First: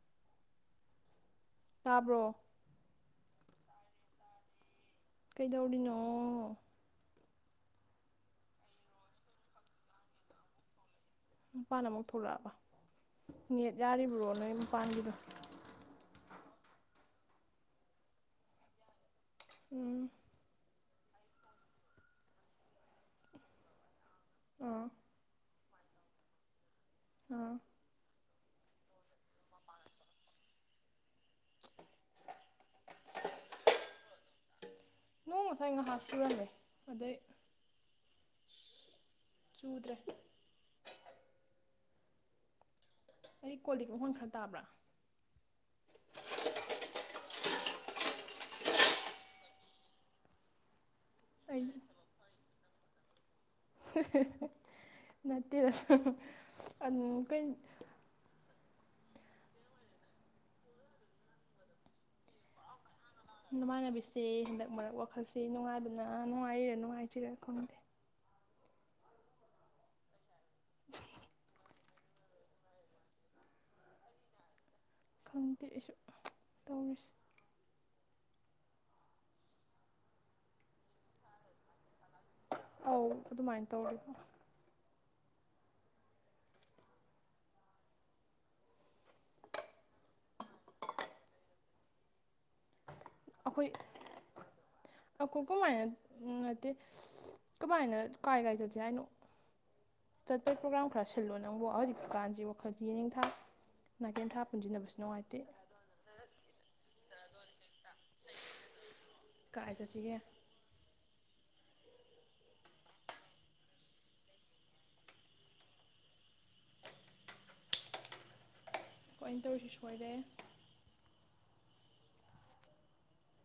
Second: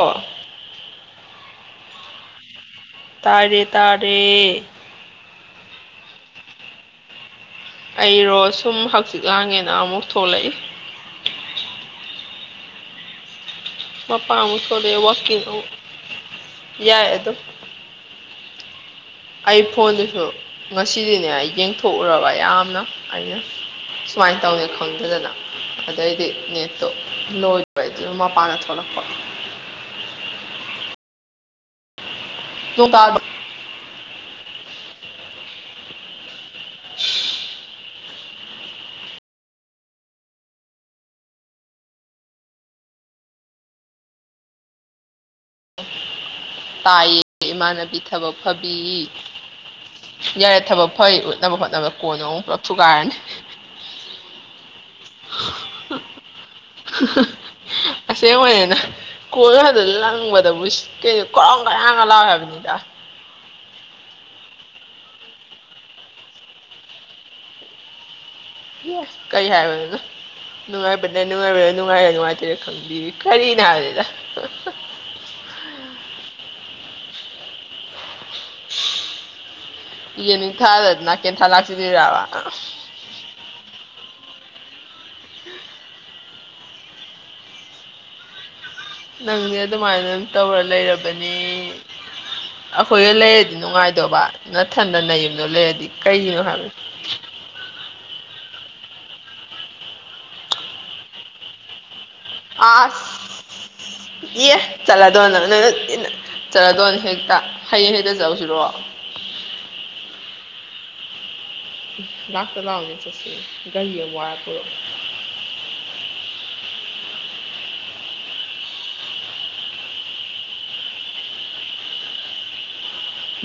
ꯑꯣ ꯇꯥꯕ꯭ꯔꯣ ꯇꯥꯔꯦ ꯇꯥꯔꯦ ꯀꯩꯗꯧꯔꯤꯅꯣ ꯑꯩꯔꯣ ꯁꯨꯝ ꯍꯥꯛꯆꯤꯛ ꯂꯥꯡꯉꯦꯅ ꯑꯃꯨꯛ ꯊꯣꯛꯂꯛꯏ ꯃꯄꯥꯟ ꯑꯃꯨꯛ ꯊꯣꯛꯂꯛꯑꯕ ꯅꯦꯠ ꯌꯥꯔꯤꯕ꯭ꯔꯣ ꯅꯣꯏ ꯃꯄꯥꯟꯒꯤꯗꯣ ꯑꯦꯑꯧ ꯌꯥꯏ ꯑꯗꯨꯝ ꯑꯩ ꯎꯝ ꯐꯣꯟꯗꯨꯁꯨ ꯉꯁꯤꯗꯤꯅꯦ ꯑꯩ ꯌꯦꯡꯊꯣꯛꯎꯔꯕ ꯌꯥꯝꯅ ꯑꯩꯅ ꯁꯨꯃꯥꯏꯟ ꯇꯧꯅꯤ ꯑꯥ ꯈꯪꯗꯗꯅ ꯑꯗꯩꯗꯤ ꯅꯦꯠꯇꯣ ꯑꯥ ꯂꯣꯏꯕꯩꯗꯨꯗ ꯃꯄꯥꯟꯗ ꯊꯣꯛꯂꯛꯄ ꯅꯣꯡ ꯇꯥꯔꯕꯣ ꯅꯣꯡ ꯉꯁꯥꯏ ꯉꯥꯍꯥꯛ ꯆꯨꯔꯝꯃꯦ ꯑꯗꯩ ꯆꯨꯗ꯭ꯔꯦ ꯑꯩ ꯀꯣꯂꯤꯛ ꯃꯈꯣꯟ ꯈꯔ ꯇꯥꯕ꯭ꯔꯥ ꯇꯥꯏꯌꯦ ꯏꯃꯥꯟꯅꯕꯤ ꯊꯕꯛ ꯐꯕꯤ ꯌꯥꯔꯦ ꯊꯕꯛ ꯐꯩ ꯑꯩ ꯍꯣꯠꯅꯕ ꯀꯣꯟ ꯑꯃꯨꯛ ꯄꯨꯂꯞ ꯊꯨꯒꯥꯏꯔꯅꯤ ꯅꯠꯇꯦꯗ ꯑꯗꯨꯝ ꯀꯩ ꯑꯁꯦꯡꯕꯅꯤꯅ ꯀꯣꯏꯕꯗ ꯂꯪꯕꯗꯕꯨ ꯀ ꯀꯔꯥꯎ ꯀꯌꯥꯒ ꯂꯥꯎ ꯍꯥꯏꯕꯅꯤꯗ ꯅꯨꯡꯃꯥꯟꯅꯕꯤꯁꯦ ꯍꯟꯗꯛ ꯃꯔꯛ ꯋꯥꯈꯜꯁꯦ ꯅꯨꯡꯉꯥꯏꯕꯅ ꯅꯨꯡꯉꯥꯏꯔꯤꯔꯥ ꯅꯨꯡꯉꯥꯏꯇ꯭ꯔꯥ ꯈꯪꯅꯗꯦ ꯀꯩ ꯍꯥꯏꯋ ꯑꯗꯨ ꯅꯨꯡꯉꯥꯏꯕꯅ ꯅꯨꯡꯉꯥꯏꯕꯗ ꯅꯨꯡꯉꯥꯏꯔ ꯅꯨꯡꯉꯥꯏꯇꯔ ꯈꯪꯕꯤꯔꯤ ꯀꯔꯤꯅꯣ ꯍꯥꯏꯗꯗ ꯈꯗꯤ ꯑꯩꯁꯨ ꯇꯧꯔꯤꯁꯤ ꯏ ꯅꯤꯡ ꯊꯥꯗꯗꯅ ꯀꯦꯟꯊꯥ ꯂꯥꯛꯁꯤꯗꯔꯕ ꯑꯣꯧ ꯑꯗꯨꯃꯥꯏꯅ ꯇꯧꯔꯤꯕꯣ ꯅꯪꯗꯤ ꯑꯗꯨꯃꯥꯏꯅ ꯑꯗꯨꯝ ꯇꯧꯔ ꯂꯩꯔꯕꯅꯤ ꯑꯩꯈꯣꯏꯗ ꯂꯩꯔꯗꯤ ꯑꯩꯈꯣꯏ ꯅꯨꯡꯉꯥꯏꯗꯕ ꯅꯊꯟꯗ ꯅ ꯌꯨꯝꯗꯣ ꯑꯩꯈꯣꯏ ꯀꯃꯥꯏꯅ ꯂꯩꯔꯗꯤ ꯀꯩꯒꯤꯅꯣ ꯍꯥꯏꯕ ꯅꯠꯇꯦ ꯀꯃꯥꯏꯅ ꯀꯥꯏ ꯀꯥꯏ ꯆꯠꯁꯦ ꯍꯥꯏꯅꯣ ꯆꯠꯄ ꯄ꯭ꯔꯣꯒꯥ꯭ꯔꯥꯝ ꯈꯔ ꯁꯤꯜꯂꯣ ꯅꯪꯕ ꯍꯧꯖꯤꯛ ꯀꯥꯟꯁꯤ ꯑ ꯌꯦ ꯄꯨꯟꯁꯤꯟꯅꯕꯁꯨ ꯅꯨꯡꯉꯥꯏꯇꯦ ꯆꯂꯗꯣꯅ ꯆꯠꯂꯗꯣꯏꯅꯦ ꯍꯦꯛꯇ ꯍꯌꯦꯡ ꯍꯦꯛꯇ ꯆꯠꯂꯁꯤꯔꯣ ꯀꯥꯏ ꯆꯠꯁꯤꯒꯦ ꯉꯥꯛꯇ ꯂꯥꯛꯑꯣꯅꯦ ꯆꯠꯁꯤ ꯒꯥꯔꯤ ꯑꯃ ꯋꯥꯔ ꯄꯨꯔꯛꯑꯣ ꯈ‌ꯣꯏ ꯅ ꯇꯧꯔꯤꯁꯤ ꯁꯣꯏꯔꯦ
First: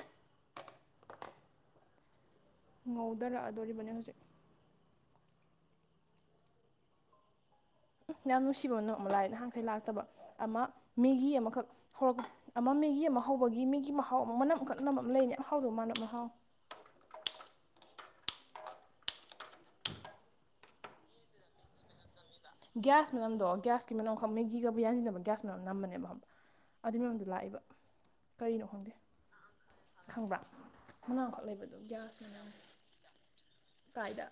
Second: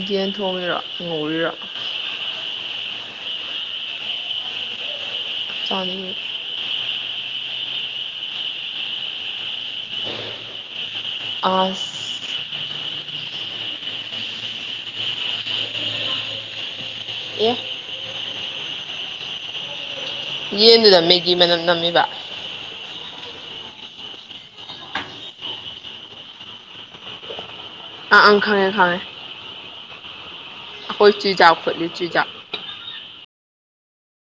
ꯌꯦꯟ ꯊꯣꯡꯉꯤꯔ‌ꯣ ꯉꯧꯔꯤꯔ‌ꯣ ꯉꯧꯗꯔꯛꯑꯗꯣꯔꯤꯕꯅ‌ꯦ ꯍꯧꯖꯤꯛ ꯆꯥꯅꯤꯡꯉ‌ꯦ ꯌꯥꯝ ꯅꯨꯡꯁꯤꯕꯅꯣ ꯑꯃ ꯂꯥꯏ ꯅꯍꯥꯟꯈꯩ ꯂꯥꯛꯇꯕ ꯑꯃ ꯃꯦꯒꯤ ꯑꯃꯈꯛ ꯑꯁ ꯍꯧꯔꯛꯄ ꯑꯃ ꯃꯤꯒꯤ ꯑꯃ ꯍꯧꯕꯒꯤ ꯃꯤꯒꯤ ꯃꯍꯥꯎ ꯑꯃ ꯃꯅꯝ ꯀꯛꯅꯝ ꯑꯟꯃ ꯂꯩꯅꯦ ꯌꯥꯝ ꯍꯥꯎꯗꯧ ꯃꯥꯥꯟꯅꯕ ꯃꯍꯥꯎ ꯑꯦ ꯌꯦꯟꯗꯨꯗ ꯃꯦꯒꯤ ꯃꯅꯝ ꯅꯝꯃꯤꯕ ꯒ꯭ꯌꯥꯁ ꯃꯅꯝꯗꯣ ꯒ꯭ꯌꯥꯁꯀꯤ ꯃꯅꯝ ꯑꯃꯈꯛ ꯃꯦꯒꯤꯒꯕꯨ ꯌꯥꯟꯁꯤꯟꯅꯕ ꯒ꯭ꯌꯥꯁ ꯃꯅꯝ ꯅꯝꯕꯅꯦꯕ ꯑꯗꯨꯏ ꯃꯅꯝ ꯗ‌ꯣ ꯂꯥꯛꯏꯕ ꯑꯪ ꯑꯪ ꯀꯔꯤꯅꯣ ꯈꯪꯉꯦ ꯈ‌ꯪꯗ‌ꯦ ꯈꯪꯉꯦ ꯈꯪꯕ꯭ꯔꯥ ꯑꯩꯈꯣꯏ ꯃꯅꯥꯥꯡꯈꯣꯠ ꯆꯨꯖꯥꯛ ꯂꯩꯕꯗꯣ ꯐꯨꯠꯂꯤ ꯒ꯭ꯌꯥꯁ ꯆꯨꯖꯥꯛ ꯃꯅꯝ ꯀꯥꯏꯗ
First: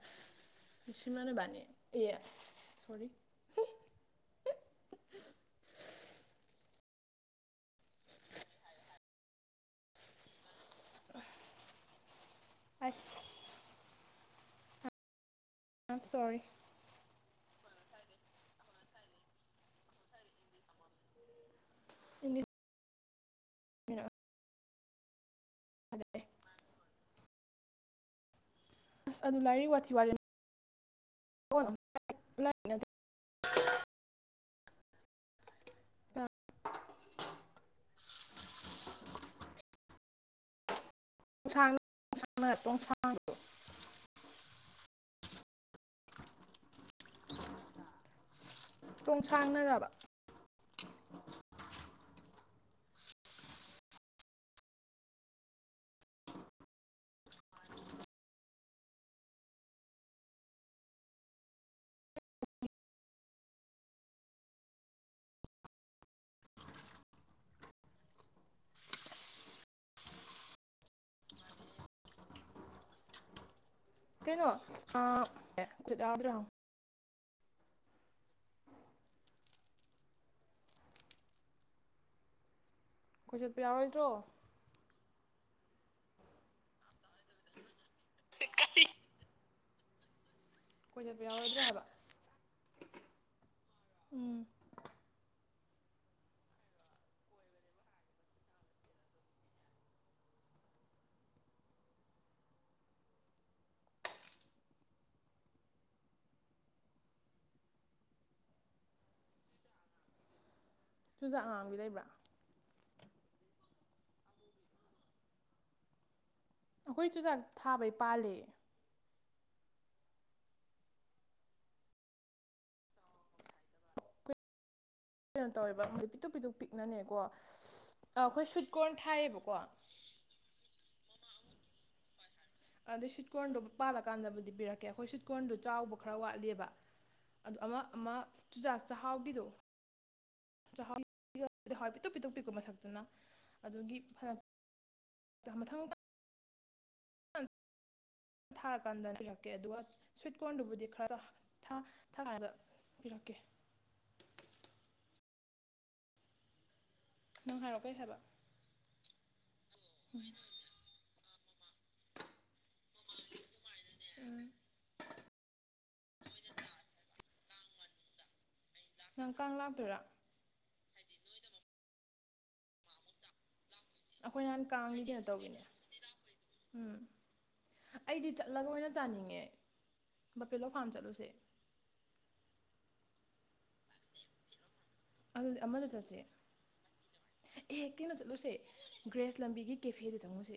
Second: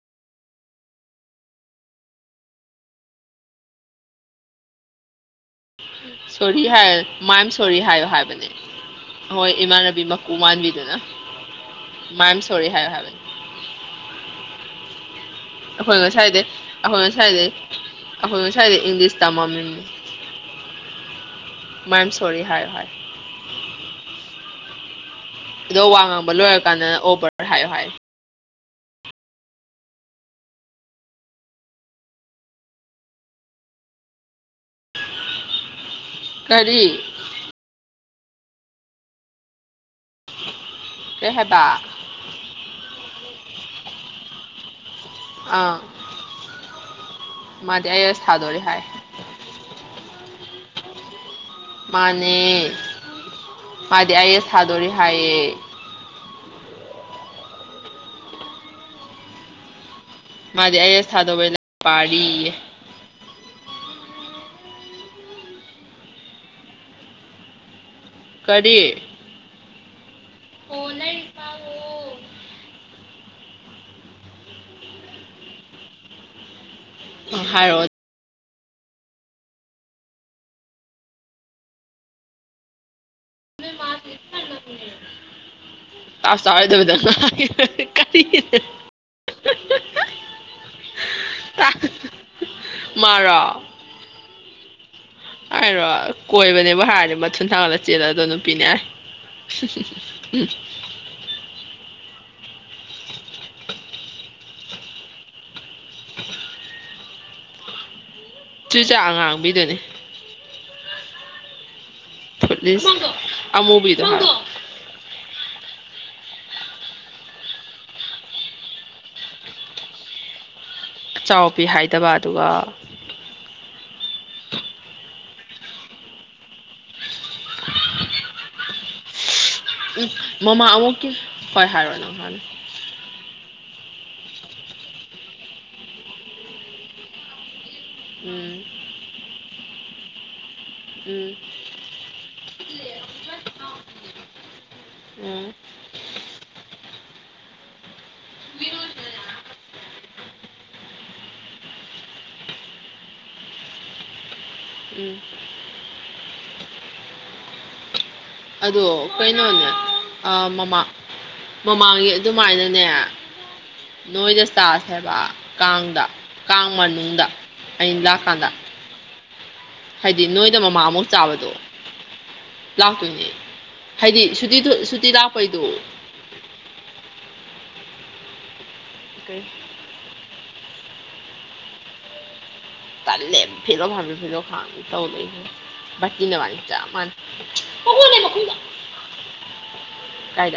ꯃꯤꯁꯤ ꯃ ꯅꯚꯥꯅꯤ ꯑꯦ [inaudible] ꯁꯣꯔꯤ ꯍꯥꯏꯌ ꯃꯌꯥꯝ ꯁꯣꯔꯤ ꯍꯥꯏꯌꯣ ꯍꯥꯏꯕꯅꯦ ꯍꯣꯏ ꯏꯃꯥꯟꯅꯕꯤ ꯃꯀꯨ ꯃꯥꯟꯕꯤꯗꯨꯅ ꯃꯥꯏ ꯑꯦꯝ ꯁꯣꯔꯤ ꯍꯥꯏꯌꯣ ꯍꯥꯏꯕꯅꯤ ꯑꯁ ꯑꯩꯈꯣꯏ ꯑꯥꯏ ꯁꯣꯔꯤ ꯉꯁꯥꯏꯗꯩ ꯑꯩꯈꯣꯏ ꯉꯁꯥꯏꯗꯩ ꯑꯩꯈꯣꯏ ꯉꯁꯥꯏꯗꯩ ꯏꯪꯂꯤꯁ ꯇꯝꯃꯃꯤꯅꯤ ꯃꯥꯏ ꯑꯦꯝ ꯁꯣꯔꯤ ꯍꯥꯏꯌ‌ꯣ ꯍꯥꯏ ꯑꯗꯣ ꯋꯥ ꯉꯥꯡꯕ ꯂꯣꯏꯔ ꯀꯥꯟꯗꯅ ꯑꯣ ꯕꯔ ꯍꯥꯏꯌꯣ ꯍꯥꯏ ꯑꯁ ꯑꯗꯨ ꯂꯥꯏꯔꯤꯛ ꯋꯥꯠꯤ ꯋꯥꯔꯦ [unintelligible] ꯑꯥ, ꯀꯔꯤ [inaudible] ꯍꯥꯏꯕ ꯄꯁꯥꯡ [unintelligible] ꯄꯣꯡꯁꯥꯡꯗꯣ ꯑꯥ ꯃꯥꯗꯤ ꯑꯩꯒꯥ ꯁꯗꯣꯔꯤ ꯍꯥꯏ ꯇꯣꯡ ꯁꯥꯡꯅꯔꯕ [unintelligible] ꯃꯥꯅꯦ ꯃꯥꯗꯤ ꯑꯩꯒ ꯁꯗꯣꯔꯤ ꯍꯥꯏꯌꯦ ꯃꯥꯗꯤ ꯑꯩꯒ ꯁ ꯗꯧꯕꯩ [unintelligible] ꯄꯥꯔꯤꯌꯦ ꯀꯔꯤ ꯑꯣꯅꯩ ꯀꯩꯅꯣ ꯑ [unintelligible] ꯌꯥꯔꯗ꯭ꯔꯣ ꯑꯝ ꯍꯥꯏꯔꯛꯑ‌ꯣ ꯀꯣꯏ ꯆꯠꯄ ꯌꯥꯔꯣꯏꯗ꯭ꯔꯣ [unintelligible] [unintelligible] ꯀꯣꯏ ꯆꯠꯄ ꯌꯥꯎꯔꯣꯏꯗ꯭ꯔꯥ ꯍꯥꯏꯕ ꯃꯥꯔꯣ ꯎꯝ ꯍꯥꯏꯔꯣ ꯀꯣꯏꯕꯅꯦꯕꯨ ꯍꯥꯏꯔꯗꯤ ꯃꯊꯨꯟ ꯊꯥꯡꯒꯠꯂ ꯆꯦꯜꯂꯛꯑꯗꯧ ꯅꯨꯄꯤꯅꯦ ꯑ‌ꯦ [unintelligible] ꯆꯨꯖꯥꯛ ꯑꯉꯥꯡꯕꯤꯗꯨꯅꯦ ꯆꯨꯖꯥꯛ ꯑꯥꯉꯡꯕꯤ ꯂꯩꯕ꯭ꯔꯥ ꯏꯁ ꯑꯃꯨꯕꯤꯗ‌ꯣ ꯍꯥꯏꯕ ꯑꯩꯈꯣꯏ ꯆꯨꯖꯥꯛ ꯊꯥꯕꯩ ꯄꯥꯜꯂꯦ ꯆꯥꯎ ꯄꯤ ꯍꯥꯏꯗꯕ ꯑꯗꯨꯒ ꯀꯩꯅꯣ ꯇꯧꯋꯦꯕ ꯄꯤꯇꯨꯛ ꯄꯤꯇꯛ ꯄꯤꯛꯅꯅꯦꯀꯣ ꯑꯩꯈꯣꯏ ꯁ꯭ꯋꯤꯠ ꯀꯣꯔꯟ ꯊꯥꯏꯌꯦꯕꯀꯣ ꯎꯝ ꯃꯃꯥ ꯑꯃꯨꯛꯀꯤ ꯍꯣꯏ ꯍꯥꯏꯔꯣ ꯅꯪ ꯍꯥꯟꯅ ꯑꯗꯩ ꯁ꯭ꯋꯤꯠꯀꯣꯔꯟꯗꯣ ꯄꯥꯜꯂꯀꯥꯟꯗꯕꯨꯗꯤ ꯄꯤꯔꯛꯀꯦ ꯑꯩꯈꯣꯏ ꯁ꯭ꯋꯠꯀ ꯀꯣꯔꯟꯗꯣ ꯆꯥꯎꯕ ꯈꯔ ꯋꯥꯠꯂꯤꯑ‌ꯦꯕ ꯑꯗ ꯑꯃ ꯃ ꯎꯝ ꯆꯨꯖꯥꯛ ꯆꯥꯛꯍꯥꯎꯒꯤꯗꯣ ꯎꯝ ꯆꯥꯛꯍꯥꯎꯍꯥꯎ ꯄꯤꯇꯛ ꯄꯤꯛꯇꯛ ꯄꯤꯛꯀꯣ ꯃꯁꯛꯇꯨꯅ ꯑꯗꯨꯒꯤ ꯐꯅ ꯎꯝ ꯊꯥꯔꯀꯥꯟꯗꯔꯛꯀꯦ ꯑꯗꯨꯒ ꯁ꯭ꯋꯤꯠ ꯀꯣꯔꯟꯗꯨꯕꯨꯗꯤ ꯈꯔ ꯊꯀꯥꯟꯗ ꯄꯤꯔꯛꯀꯦ ꯎꯝ ꯅꯨꯡ ꯍꯥꯏꯥꯏꯔꯛꯄꯩ ꯍꯥꯏꯕ ꯑꯗꯣ ꯀꯩꯅꯣꯅꯦ ꯃꯃꯥꯡ ꯃꯃꯥꯡꯒꯤ ꯑꯗꯨꯃꯥꯏꯅ ꯅꯦ ꯅꯣꯏꯗ ꯎꯝ ꯆꯥꯁ ꯍꯥꯏꯦꯕ ꯀꯥꯡꯗ ꯀꯥꯡ ꯃꯅꯨꯡꯗ ꯑ ꯂꯥꯛ ꯀꯥꯟꯗ ꯅꯪ ꯀꯪ ꯂꯥꯛꯄꯤꯔꯣ ꯑꯗꯨꯗꯤ ꯅꯣꯏꯗ ꯃꯃꯥꯃꯨꯛ ꯆꯥꯕꯗꯣ ꯂꯥꯛꯇꯣꯏꯅꯦ ꯍꯥꯏꯗꯤ ꯑꯩꯈꯣꯏ ꯁꯨꯇꯤ ꯅꯍꯥꯟ ꯀꯥꯡꯒꯤ ꯁꯨꯇꯤ ꯀꯩꯅꯣ ꯇꯧꯋꯤꯅꯦ ꯂꯥꯛꯄꯩꯗꯨꯣ ꯎꯝ ꯑꯩꯗꯤ ꯆꯠꯂꯒ ꯑꯣꯏꯅ ꯆꯥꯅꯤꯡꯉꯦ ꯀꯩ ꯕꯄꯦꯂꯣꯥꯝ ꯆꯠꯂꯨꯁꯦ ꯇꯥꯏ ꯂ ꯐꯤꯔꯣ ꯐꯥ ꯐꯤꯔꯣ ꯈ ꯇ ꯑꯗꯨꯗꯤ ꯑꯃꯗ ꯆꯠꯁꯦ ꯂꯩꯅꯦ ꯆ ꯑꯦ ꯀꯩꯅꯣ ꯆꯠꯂꯨꯁꯦ ꯒ꯭ꯔꯦꯁ ꯂꯝꯕꯤꯒꯤ ꯀꯦꯐꯦꯗ ꯆꯪꯉꯨꯁꯦ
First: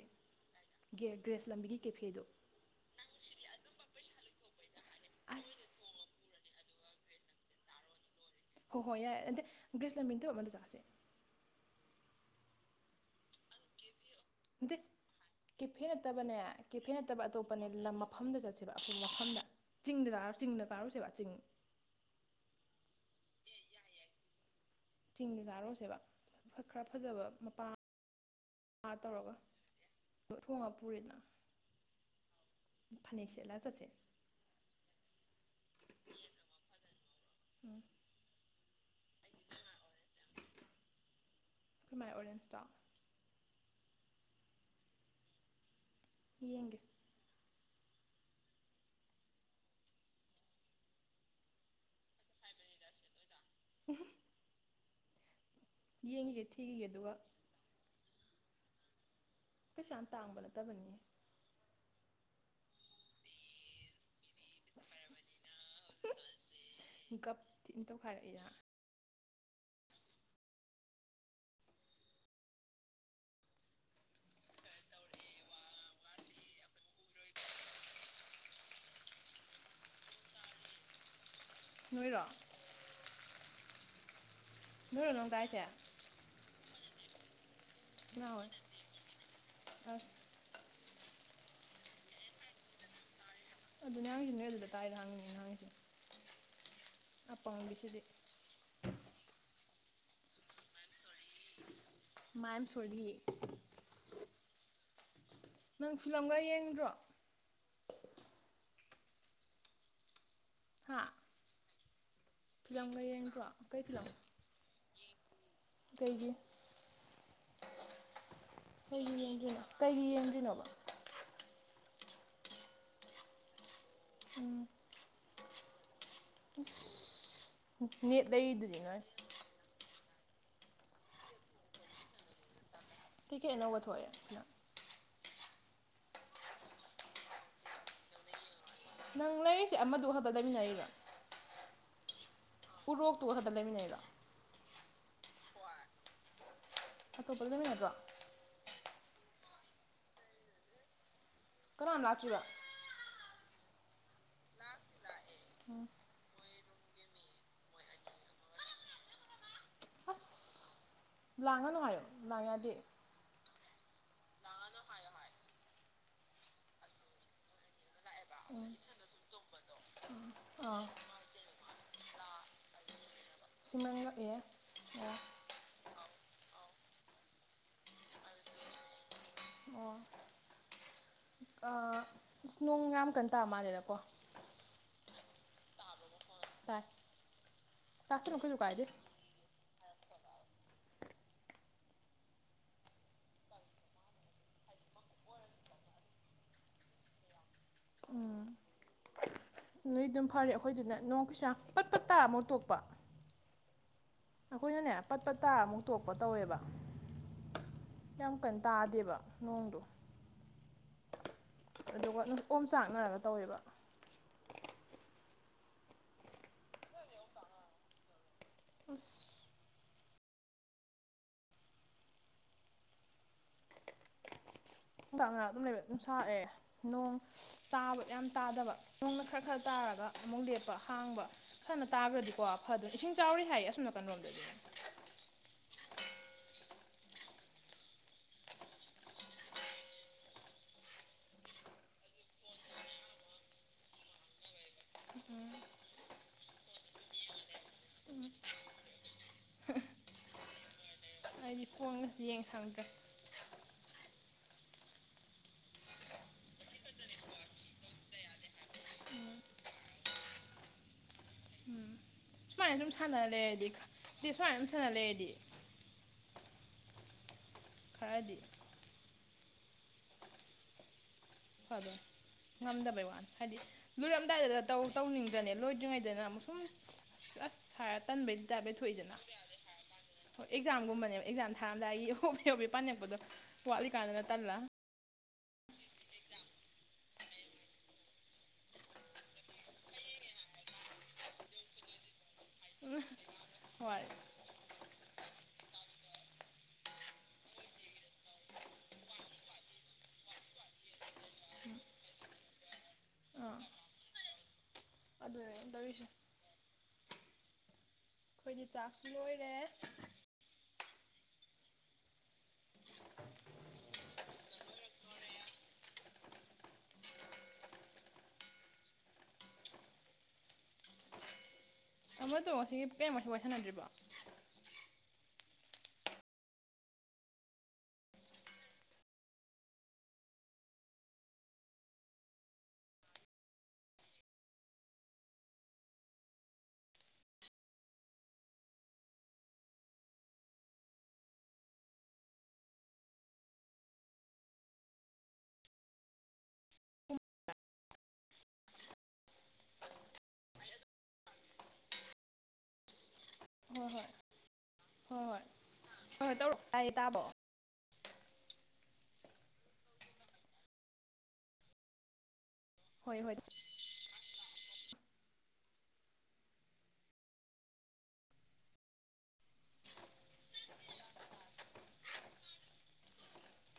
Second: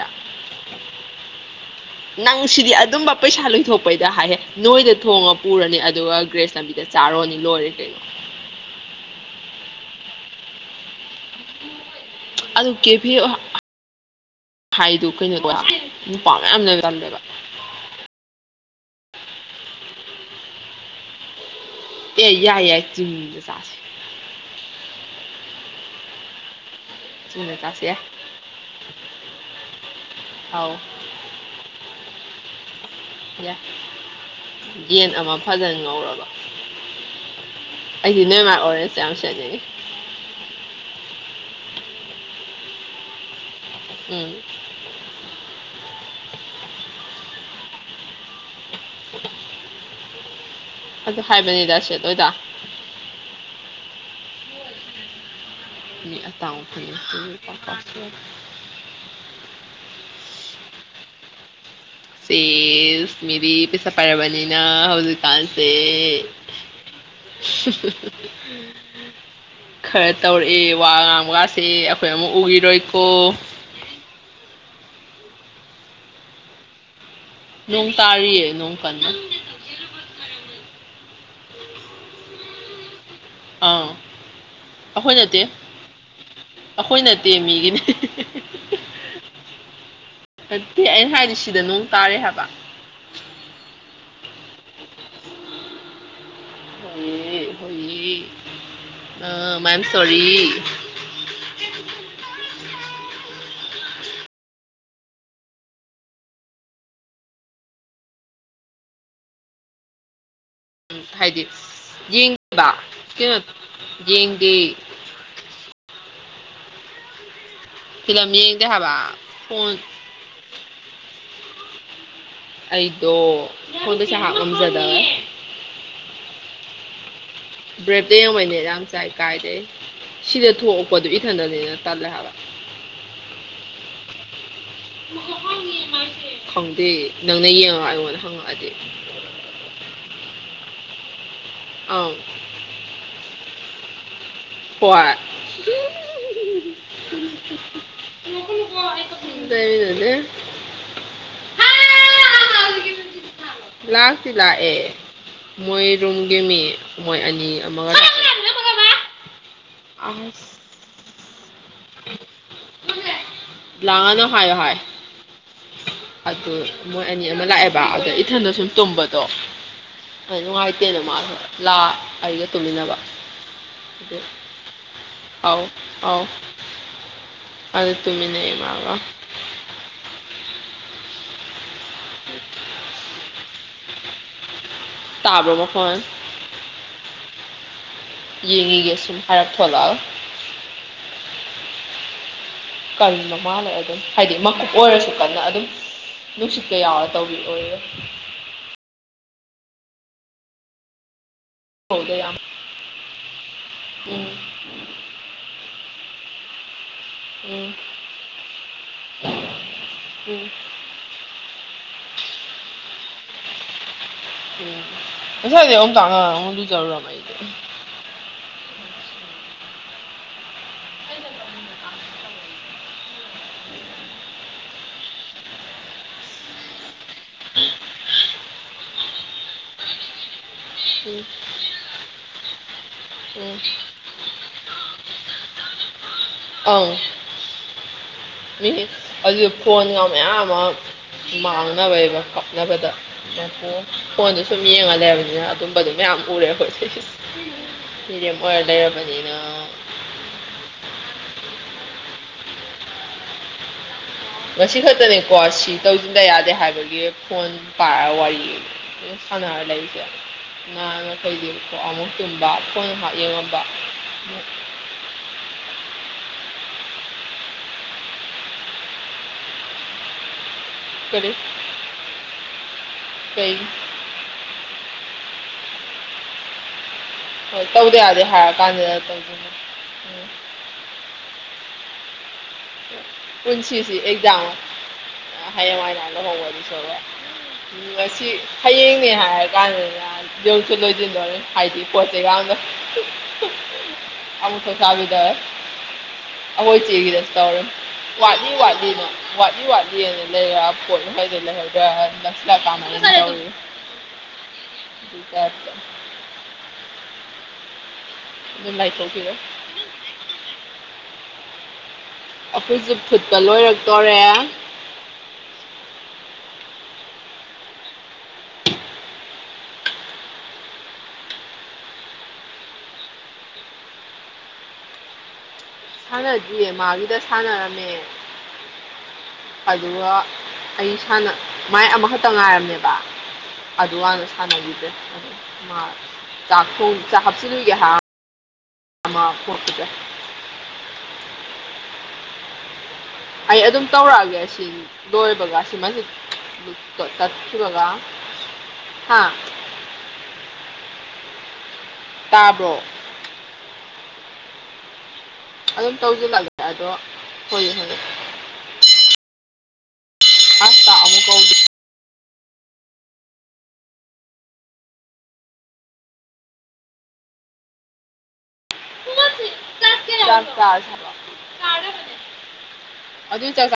ꯒ꯭ꯔꯦꯁ ꯂꯝꯕꯤꯒꯤ ꯀꯦꯐꯦꯗꯣ ꯅꯪ ꯁꯤꯗꯤ ꯑꯗꯨꯝꯕ ꯄꯩꯁꯥ ꯂꯣꯏꯊꯣꯛꯄꯩꯗ ꯍꯥꯏꯍꯦ ꯅꯣꯏꯗ ꯊꯣꯡꯉ ꯑꯁ ꯄꯨꯔꯅꯤ ꯑꯗꯨꯒ ꯒ꯭ꯔꯦꯁ ꯂꯝꯕꯤꯗ ꯆꯥꯔꯨꯔꯅꯤ ꯂꯣꯏꯔꯦ ꯀꯩꯅꯣ ꯍꯣꯏ ꯍꯣꯏ ꯌꯥꯏꯦ ꯑꯟꯗ ꯒ꯭ꯔꯤꯁ ꯂꯝꯕꯤꯗꯣ ꯑꯃꯗ ꯆꯥꯁꯦ ꯑꯗꯨ ꯀꯦꯐꯦ ꯅꯠꯇꯦ ꯍꯥꯏꯗꯨꯣ ꯀꯩꯅꯣꯗꯣ ꯀꯦꯐꯦ ꯅꯨꯄꯥ ꯅꯠꯇꯕꯅꯦ ꯃꯌꯥꯝ ꯂꯩ ꯀꯦꯐꯦ ꯆꯜꯂꯦꯕ ꯅꯠꯇꯕ ꯑꯇꯣꯞꯄꯅꯦ ꯂꯝ ꯃꯐꯝꯗ ꯆꯠꯁꯦꯕ ꯑꯐꯕ ꯃꯐꯝꯗ ꯆꯤꯡꯗ ꯆꯤꯡꯗ ꯀꯥꯔꯨꯁꯦꯕ ꯆꯤꯡ ꯑꯦ ꯌꯥꯏ ꯌꯥꯏ ꯆꯤꯝꯗꯦ ꯆꯥꯁꯦ ꯆꯤꯡꯗ ꯆꯥꯔꯨꯔꯁꯦꯕ ꯈꯔ ꯐꯖꯕ ꯆꯤꯡꯗ ꯃꯄꯥ ꯆꯥꯁꯦ ꯌꯥꯏ ꯃꯥ ꯇꯧꯔꯒ ꯊꯣꯡꯉꯒ ꯑꯧ ꯄꯨꯔꯦꯗꯅ ꯐꯥꯟꯍꯩꯁꯦꯂ ꯌꯥꯏ ꯆꯠꯁꯦ ꯌꯦꯟ ꯑꯃ ꯐꯖꯅ ꯉꯧꯔꯕ ꯑꯩꯁꯤ ꯅꯣꯏꯃ ꯑꯣꯏꯔꯁꯦ ꯌꯥꯝ ꯆꯅꯤꯡꯉꯤ ꯈꯨꯩꯃꯥꯏ ꯑꯣꯔꯦꯟꯖꯇ ꯎꯝ ꯌꯦꯡ ꯎ ꯑꯗꯨ ꯍꯥꯏꯕꯅꯤꯗ ꯁꯤ ꯑꯗꯨꯏꯗ ꯍꯥꯏꯥꯏꯕꯗꯤꯗꯁꯦꯗꯗ ꯊꯤꯈꯤꯒꯦ ꯑꯗꯨꯒ ꯑ ꯀꯩꯁꯥ ꯌꯥꯝ ꯇꯥꯡꯕ ꯅꯠꯇꯕꯅꯤ ꯁꯦꯁ ꯃꯤꯔꯤ ꯄꯩꯁꯥ ꯄꯥꯏꯔꯕꯅꯤꯅ ꯑꯁ ꯍꯧꯖꯤꯛꯀꯥꯟꯁꯦ ꯑꯦ ꯒꯞ ꯊꯤꯅ ꯇꯧꯈꯥꯏꯔꯛꯏꯍ ꯈꯔ ꯇꯧꯔꯛꯑꯦ ꯋꯥ ꯉꯥꯡꯕꯒꯥꯁꯦꯦ ꯑꯩꯈꯣꯏ ꯑꯃꯨꯛ ꯎꯈꯤꯔꯣꯏꯀꯣ ꯅꯣꯡ ꯇꯥꯔꯤꯌꯦ ꯅꯣꯡ ꯀꯟꯅ ꯅꯣꯏꯔꯣ ꯑꯥ ꯅꯣꯏꯔꯣ ꯑꯩꯈꯣꯏ ꯅꯪ ꯅꯠꯇꯦ ꯇꯥꯏꯁꯦ ꯑꯩꯈꯣꯏ ꯅꯠꯇꯦ ꯃꯤꯒꯤ ꯣꯏ ꯑ ꯑꯗꯨꯗꯤ ꯑꯩꯅ ꯍꯥꯏꯗꯤ ꯁꯤꯗ ꯅꯨꯡ ꯇꯥꯔꯦ ꯍꯥꯏꯕ ꯑꯗꯨ ꯅꯥꯡꯁꯤ ꯅꯣꯏ ꯑꯗꯨꯗ ꯇꯥꯏꯗ ꯍꯪꯉꯅꯤ ꯑꯉꯥꯡꯒꯤꯁꯦ ꯍ ꯍ ꯑ ꯃꯥꯏꯦꯝ ꯁꯣꯔꯤ ꯃꯥꯏ ꯁꯔꯍꯤꯤ ꯅꯪ ꯐꯤꯂꯝꯒ ꯌꯦꯡꯗ꯭ꯔꯣ ꯎꯝ ꯍꯥ ꯍꯥꯏꯗꯤ ꯌꯦꯡꯗꯦꯕ ꯐꯤꯂꯝꯒ ꯀꯩꯅꯣ ꯌꯦꯡꯗ꯭ꯔꯣ ꯀꯩ ꯐꯤꯂꯝ ꯌꯦꯡꯗꯦ ꯀꯩꯒꯤ ꯐꯤꯂꯝ ꯌꯦꯡꯗꯦ ꯍꯥꯏꯕ ꯐꯣꯟ ꯀꯔꯤ ꯌꯦꯡꯗꯣꯏꯅꯣꯕ ꯑꯩꯗꯣ ꯑꯩꯟꯗꯁꯨ [unintelligible] ꯍꯥꯞ ꯎꯝ ꯉꯝꯖꯗꯕꯦ ꯏꯁ ꯕ꯭ꯔꯦꯗ‌ꯦ ꯅꯦꯠ ꯑꫭꯏꯅ ꯂꯩꯔꯤꯗꯨꯗꯤ ꯌꯥꯝ ꯅꯣꯏ ꯆꯥꯏ ꯀꯥꯏꯗꯩ ꯁꯤꯗ ꯊꯣꯛꯂꯛꯄꯗꯨ ꯏꯊꯟꯗꯅꯤꯅ ꯇꯜꯂꯦ ꯍꯥꯏꯕ ꯊꯤꯀꯦꯠ ꯂꯧꯕ ꯊꯣꯛꯑꯦ ꯁꯤꯗ ꯈꯪꯗꯦ ꯅꯪꯅ ꯌꯦꯡꯉꯒ ꯑꯩꯉꯣꯟꯗ ꯍꯪꯉꯛꯑꯗꯤ ꯅꯪ ꯂꯩꯔꯤꯁꯦ ꯑꯃꯗꯨ ꯈꯛꯇ ꯂꯩꯃꯤꯟꯅꯔꯤꯔꫭ ꯑꯧ ꯎꯔꯣꯛꯇꯨꯒ ꯈꯛꯇ ꯂꯩꯃꯤꯟꯅꯩꯔꫭ ꯍꯣꯏ ꯑꯇꯣꯞꯄꯗ ꯂꯩꯃꯤꯟꯅꯗ꯭ꯔꯣ ꯔꯤꯗ [unintelligible] ꯀꯅꯥ ꯂꯅꯥꯆꯨꯒ [unintelligible] ꯅꯨꯡꯁꯤꯠ ꯊꯥꯕ ꯂꯥꯛꯇꯤ ꯂꯥꯛꯑꯦ ꯃꯣꯏ ꯔꯨꯝꯒꯤ ꯃꯤ ꯃꯣꯏ ꯑꯅꯤ ꯑꯃꯒ ꯂꯥꯛꯑꯦ ꯑꯁ ꯂꯥꯡꯉꯅꯨ ꯍꯥꯏꯌꯣ ꯂꯥꯡꯉꯗꯤ ꯂꯥꯡꯉꯅꯣ ꯍꯥꯏꯌꫭ ꯍꯥꯏ ꯑꯗꯨ ꯃꯣꯏ ꯑꯅꯤ ꯑꯃ ꯂꯥꯛꯑꯦꯕ ꯑꯗ ꯏꯊꯟꯗ ꯁꯨꯝ ꯇꯨꯝꯕꯗꯣ ꯑꯗꯨ ꯑꯥ ꯅꯨꯡꯉꯥꯏꯇꯦꯅ ꯃꯥꯁꯨ ꯂ ꯑꯩꯒ ꯇꯨꯃꯤꯟꯅꯕ ꯁꯤꯃꯥꯡ ꯂꯥꯛꯑ [unintelligible] ꯑꯧ ꯑꯧ ꯑꯗ ꯇꯨꯃꯤꯟꯅꯩ ꯃꯥꯒ ꯑꯣ ꯑꯥ ꯏꯁ ꯅꯣꯡ ꯌꯥꯝ ꯀꯟ ꯇꯥ ꯃꯥꯜꯂꯦꯗꯀꯣ ꯇꯥꯕ꯭ꯔꯣ ꯃꯈꯣꯟ ꯇꯥꯏ ꯇꯥꯁꯅꯨ ꯀꯩꯁꯨ ꯀꯥꯏꯗꯦ ꯌꯦꯡꯉꯒꯦꯁꯤ ꯐꯔꯞ ꯊꯂ [unintelligible] ꯀꯔꯤꯅꯣ ꯃꯥꯜꯂꯦ [unintelligible] ꯑꯗꯨꯝ ꯍꯥꯏꯗꯤ ꯃꯀꯨꯞ ꯑꯣꯏꯔꯁꯨ ꯀꯟꯅ ꯑꯗꯨꯝ ꯅꯨꯡꯁꯤꯠꯀ ꯌꯥꯎꯔ ꯇꯧꯕꯤꯑꯣꯌ‌ꯦ ꯅꯣꯏ ꯑꯗꯨꯝ ꯐꯔꯤ ꯑꯩꯈꯣꯏꯗꯨꯅ‌ ꯅꯣꯡ ꯀꯩꯁꯨ ꯌꯥꯝ ꯄꯠ ꯄꯠ ꯍꯧꯗ ꯌꯥꯝ ꯇꯥꯔꯝꯃ ꯇꯣꯛꯄ ꯎꯝ ꯑꯩꯈꯣꯏꯅꯅꯦ ꯄꯠ ꯄꯠ ꯇꯥꯔꯝꯃ ꯇꯣꯛꯄ ꯇꯧꯋꯦꯕ ꯎꯝ ꯌꯥꯝ ꯀꯟꯅ ꯇꯥꯗꯦꯕ ꯅꯣꯡꯗꯣ ꯎꯝ ꯑꯗꯨꯒ ꯑꯗꯨꯝ ꯑꯣꯝ ꯆꯥꯛꯅꯔꯒ ꯇꯧꯋꯦꯕ ꯎꯁꯥꯏꯗ ꯇꯥꯡꯉꯨ ꯆꯔꯨꯔꯥꯏꯗ [unintelligible] ꯏꯁ ꯍꯗꯥꯛ ꯉꯔ ꯑꯗꯨꯝ ꯂꯩꯕ ꯑꯗꯨꯝ ꯁꯔꯑꯦ [unintelligible] ꯅꯣꯡ ꯇꯥꯕ ꯌꯥꯝ ꯇꯥꯗꯕ ꯅꯨꯡꯅ ꯈꯔ ꯈꯔ ꯇꯥꯔꯒ ꯑꯃꯨꯛ ꯂꯦꯞ ꯈꯠꯄ ꯍꯥꯡꯕ ꯐꯅ ꯇꯥꯈ꯭ꯔꯗꯤꯀꯣ ꯐꯗ ꯏꯁꯤꯡ ꯆꯥꯎꯔꯤ ꯎꯝ ꯎꯝ ꯍꯥꯏꯌꯦ ꯑꯁꯣꯝ ꯅꯥꯀꯟ ꯔꯣꯝꯗꯗꯤ ꯑꯧ ꯃꯤꯅꯤ ꯑꯗꯨ ꯐꯣꯟꯒ ꯃꯌꯥꯝ ꯑꯃ ꯃꯥꯡꯅꯕꯩꯕ ꯀꯞꯅꯕꯗ ꯐꯣꯟꯗ ꯁꯨꯝ ꯌꯦꯡꯉ ꯂꯩꯕꯅꯤꯅ ꯑꯗꯨꯝꯕꯗꯨ ꯃꯌꯥꯝ ꯎꯔꯦ ꯑꯩꯈꯣꯏ ꯃꯤꯔ‌ꯦꯝ ꯑꫭꯏꯔ ꯂꯩꯔꯕꯅꯤꯅ ꯑꯩꯗꯤ ꯐꯣꯟꯒꯁꯤ ꯌꯦꯡ ꯁꯪꯗ꯭ꯔꯦ ꯉꯁꯤ ꯈꯛꯇꯅꯤꯀꯣ ꯁꯤ ꯇꯧꯁꯤꯟꯗ ꯌꯥꯗꯦ ꯍꯥꯏꯕꯒꯤ ꯐꯣꯟ ꯄꯥꯒ ꯋꯥꯔꯤ ꯁꯅꯔ ꯂꯩꯕꯁꯦ ꯑꯩꯒꯤꯗꯤ ꯀꯣ ꯑꯃꯨꯛ ꯇꯨꯝꯕ ꯁꯨꯃꯥꯏꯅ ꯐꫭꯟ ꯉꯥꯛꯍꯥꯛ ꯌꯦꯡꯉꯝꯕ ꯊꯥꯅꯦꯗꯤ [unintelligible] ꯈꯥꯔꯗꯤ ꯀꯔꯤ ꯐꯗꯧꯅꯤ ꯉꯝꯗꯕꯩ ꯋꯥꯅꯤ ꯍꯥꯏꯗꯤ ꯀꯩ ꯂꯣꯏꯔꯝꯗꯥꯏꯗ ꯇꯧ ꯇꯧꯅꯤꯡꯗ꯭ꯔꯅꯦ ꯂꯣꯏꯗ꯭ꯔꯤꯉꯩꯗꯅ ꯑꯃꯨꯛ ꯁꯨꯝ ꯑꯁ ꯑꯁ ꯍꯣꯏ ꯇꯧꯗ ꯁꯥꯔ ꯌꯥꯗꯦ ꯇꯟꯕꯩꯗꯤ ꯍꯥꯏꯔ ꯇꯥꯕꯩ ꯀꯥꯟꯗꯅ ꯊꯣꯛꯏꯗꯅ ꯇꯧꯗꯣꯏꯅꯤ ꯎꯝ ꯍꯣꯏ ꯑꯦꯛꯖꯥꯝꯒꯨꯝꯕꯅꯦꯕ ꯑꯦꯛꯖꯥꯝ ꯊꯥꯔꯝꯗꯥꯏꯒꯤ ꯍꯣꯕ‌ꯦ ꯍꯣꯕ‌ꯦ ꯄꯥꯅꯤꯡꯉꯛꯄꯗꯣ ꯋꯥꯠꯂꯤꯀꯥꯟꯗꯅ ꯇꯜꯂꯥ ꯍꯌꯦ ꯍꯥꯏꯅꯅ ꯍꯣꯡꯕ ꯑꯗꯨ ꯁꯂꯦ ꯅꯨ ꯁꯤ ꯐꯌꯦꯡꯅꯦ ꯍꯥꯏ ꯀꯥꯟ ꯗꯁꯨ ꯂꯣꯏꯗꯤꯅꯔꯦ ꯍꯥꯏꯗꯤ ꯄꯣ ꯆꯩꯦꯒ ꯑꯃꯅ ꯎꯝ ꯍꯣꯏ ꯑꯃꯨꯊꯁꯥꯕꯤꯗ ꯑꯩꯈꯣꯏ ꯏꯆꯦꯒꯤꯗꯁꯨ ꯇꯧꯔ ꯋꯥꯠꯂꯤ ꯋꯥꯠꯂꯤꯅ ꯋꯥꯂꯤ ꯋꯥꯂꯤꯂ ꯐꯣꯟ ꯍꯥꯏꯂ ꯍꯗ ꯅꯁꯂ ꯀꯃ ꯊꯀꯥꯏ ꯑꯥ ꯑꯗꯨꯅꯦ ꯇꯧꯔꯤꯁꯦ ꯑꯩꯈꯣꯏꯒꯤ ꯑꯗꯨꯝ ꯆꯥꯛꯁꯨ ꯂꯥꯏꯊꯣꯛꯈꯤꯗ ꯂꯣꯏꯔꯦ ꯑꯩꯈꯣꯏꯁꯦ ꯐꯨꯠꯄꯥ ꯂꯣꯏꯔꯛꯇꯣꯔꯦ ꯑꯃ ꯇꯣ ꯉꯁꯤ ꯀꯌꯥꯨꯛ ꯋꯥꯔꯤ ꯁꯥꯟꯅꯗ꯭ꯔꯤꯕꯣ ꯁꯥꯟꯅꯗ꯭ꯌꯦ ꯃꯥꯕꯤꯗ ꯁꯥꯟꯅꯔꯝꯃꯦ ꯑꯗꯨꯒ ꯑꯩ ꯏꯁꯥꯅ ꯃꯥꯏ ꯑꯃꯈꯛꯇ ꯉꯥꯏꯔꯝꯅꯦꯕ ꯑꯗꯨꯀꯥꯟꯅ ꯁꯥꯟꯅꯈꯤꯗ꯭ꯔꯦ ꯑ ꯃꯥ ꯆꯀꯊꯣꯡ ꯆꯥꯛ ꯍꯥꯞꯆꯤꯜꯂꯨꯒꯦ ꯍꯥꯏ ꯑꯃ ꯀꯄꯤꯗ ꯑꯩ ꯑꯗꯨꯝ ꯇꯧꯔꯛꯑꯒꯦ ꯁꯤ ꯂꯣꯏꯕꯒ ꯁꯤꯃꯁ ꯇꯁꯤꯒ ꯍꯥꯥ ꯇꯥꯕ꯭ꯔꯣ ꯍꯣꯏ ꯍꯣꯏ ꯍꯣꯏ ꯍꯣꯏ ꯑꯗꯨꯝ ꯍꯣꯏ ꯇꯧꯁꯤꯜꯂꯒꯦ ꯇꯧꯔꯛ ꯇꯥꯏꯦ ꯑꯗꯣ ꯇꯥꯕꯣ ꯍꯣꯏ ꯍꯣꯏꯦ ꯑ ꯇ ꯑꯃꯨꯛ ꯀꯧ ꯍꯣꯏ ꯍꯣꯏ ꯆ ꯑꯗꯨ ꯑꯗꯨ ꯆ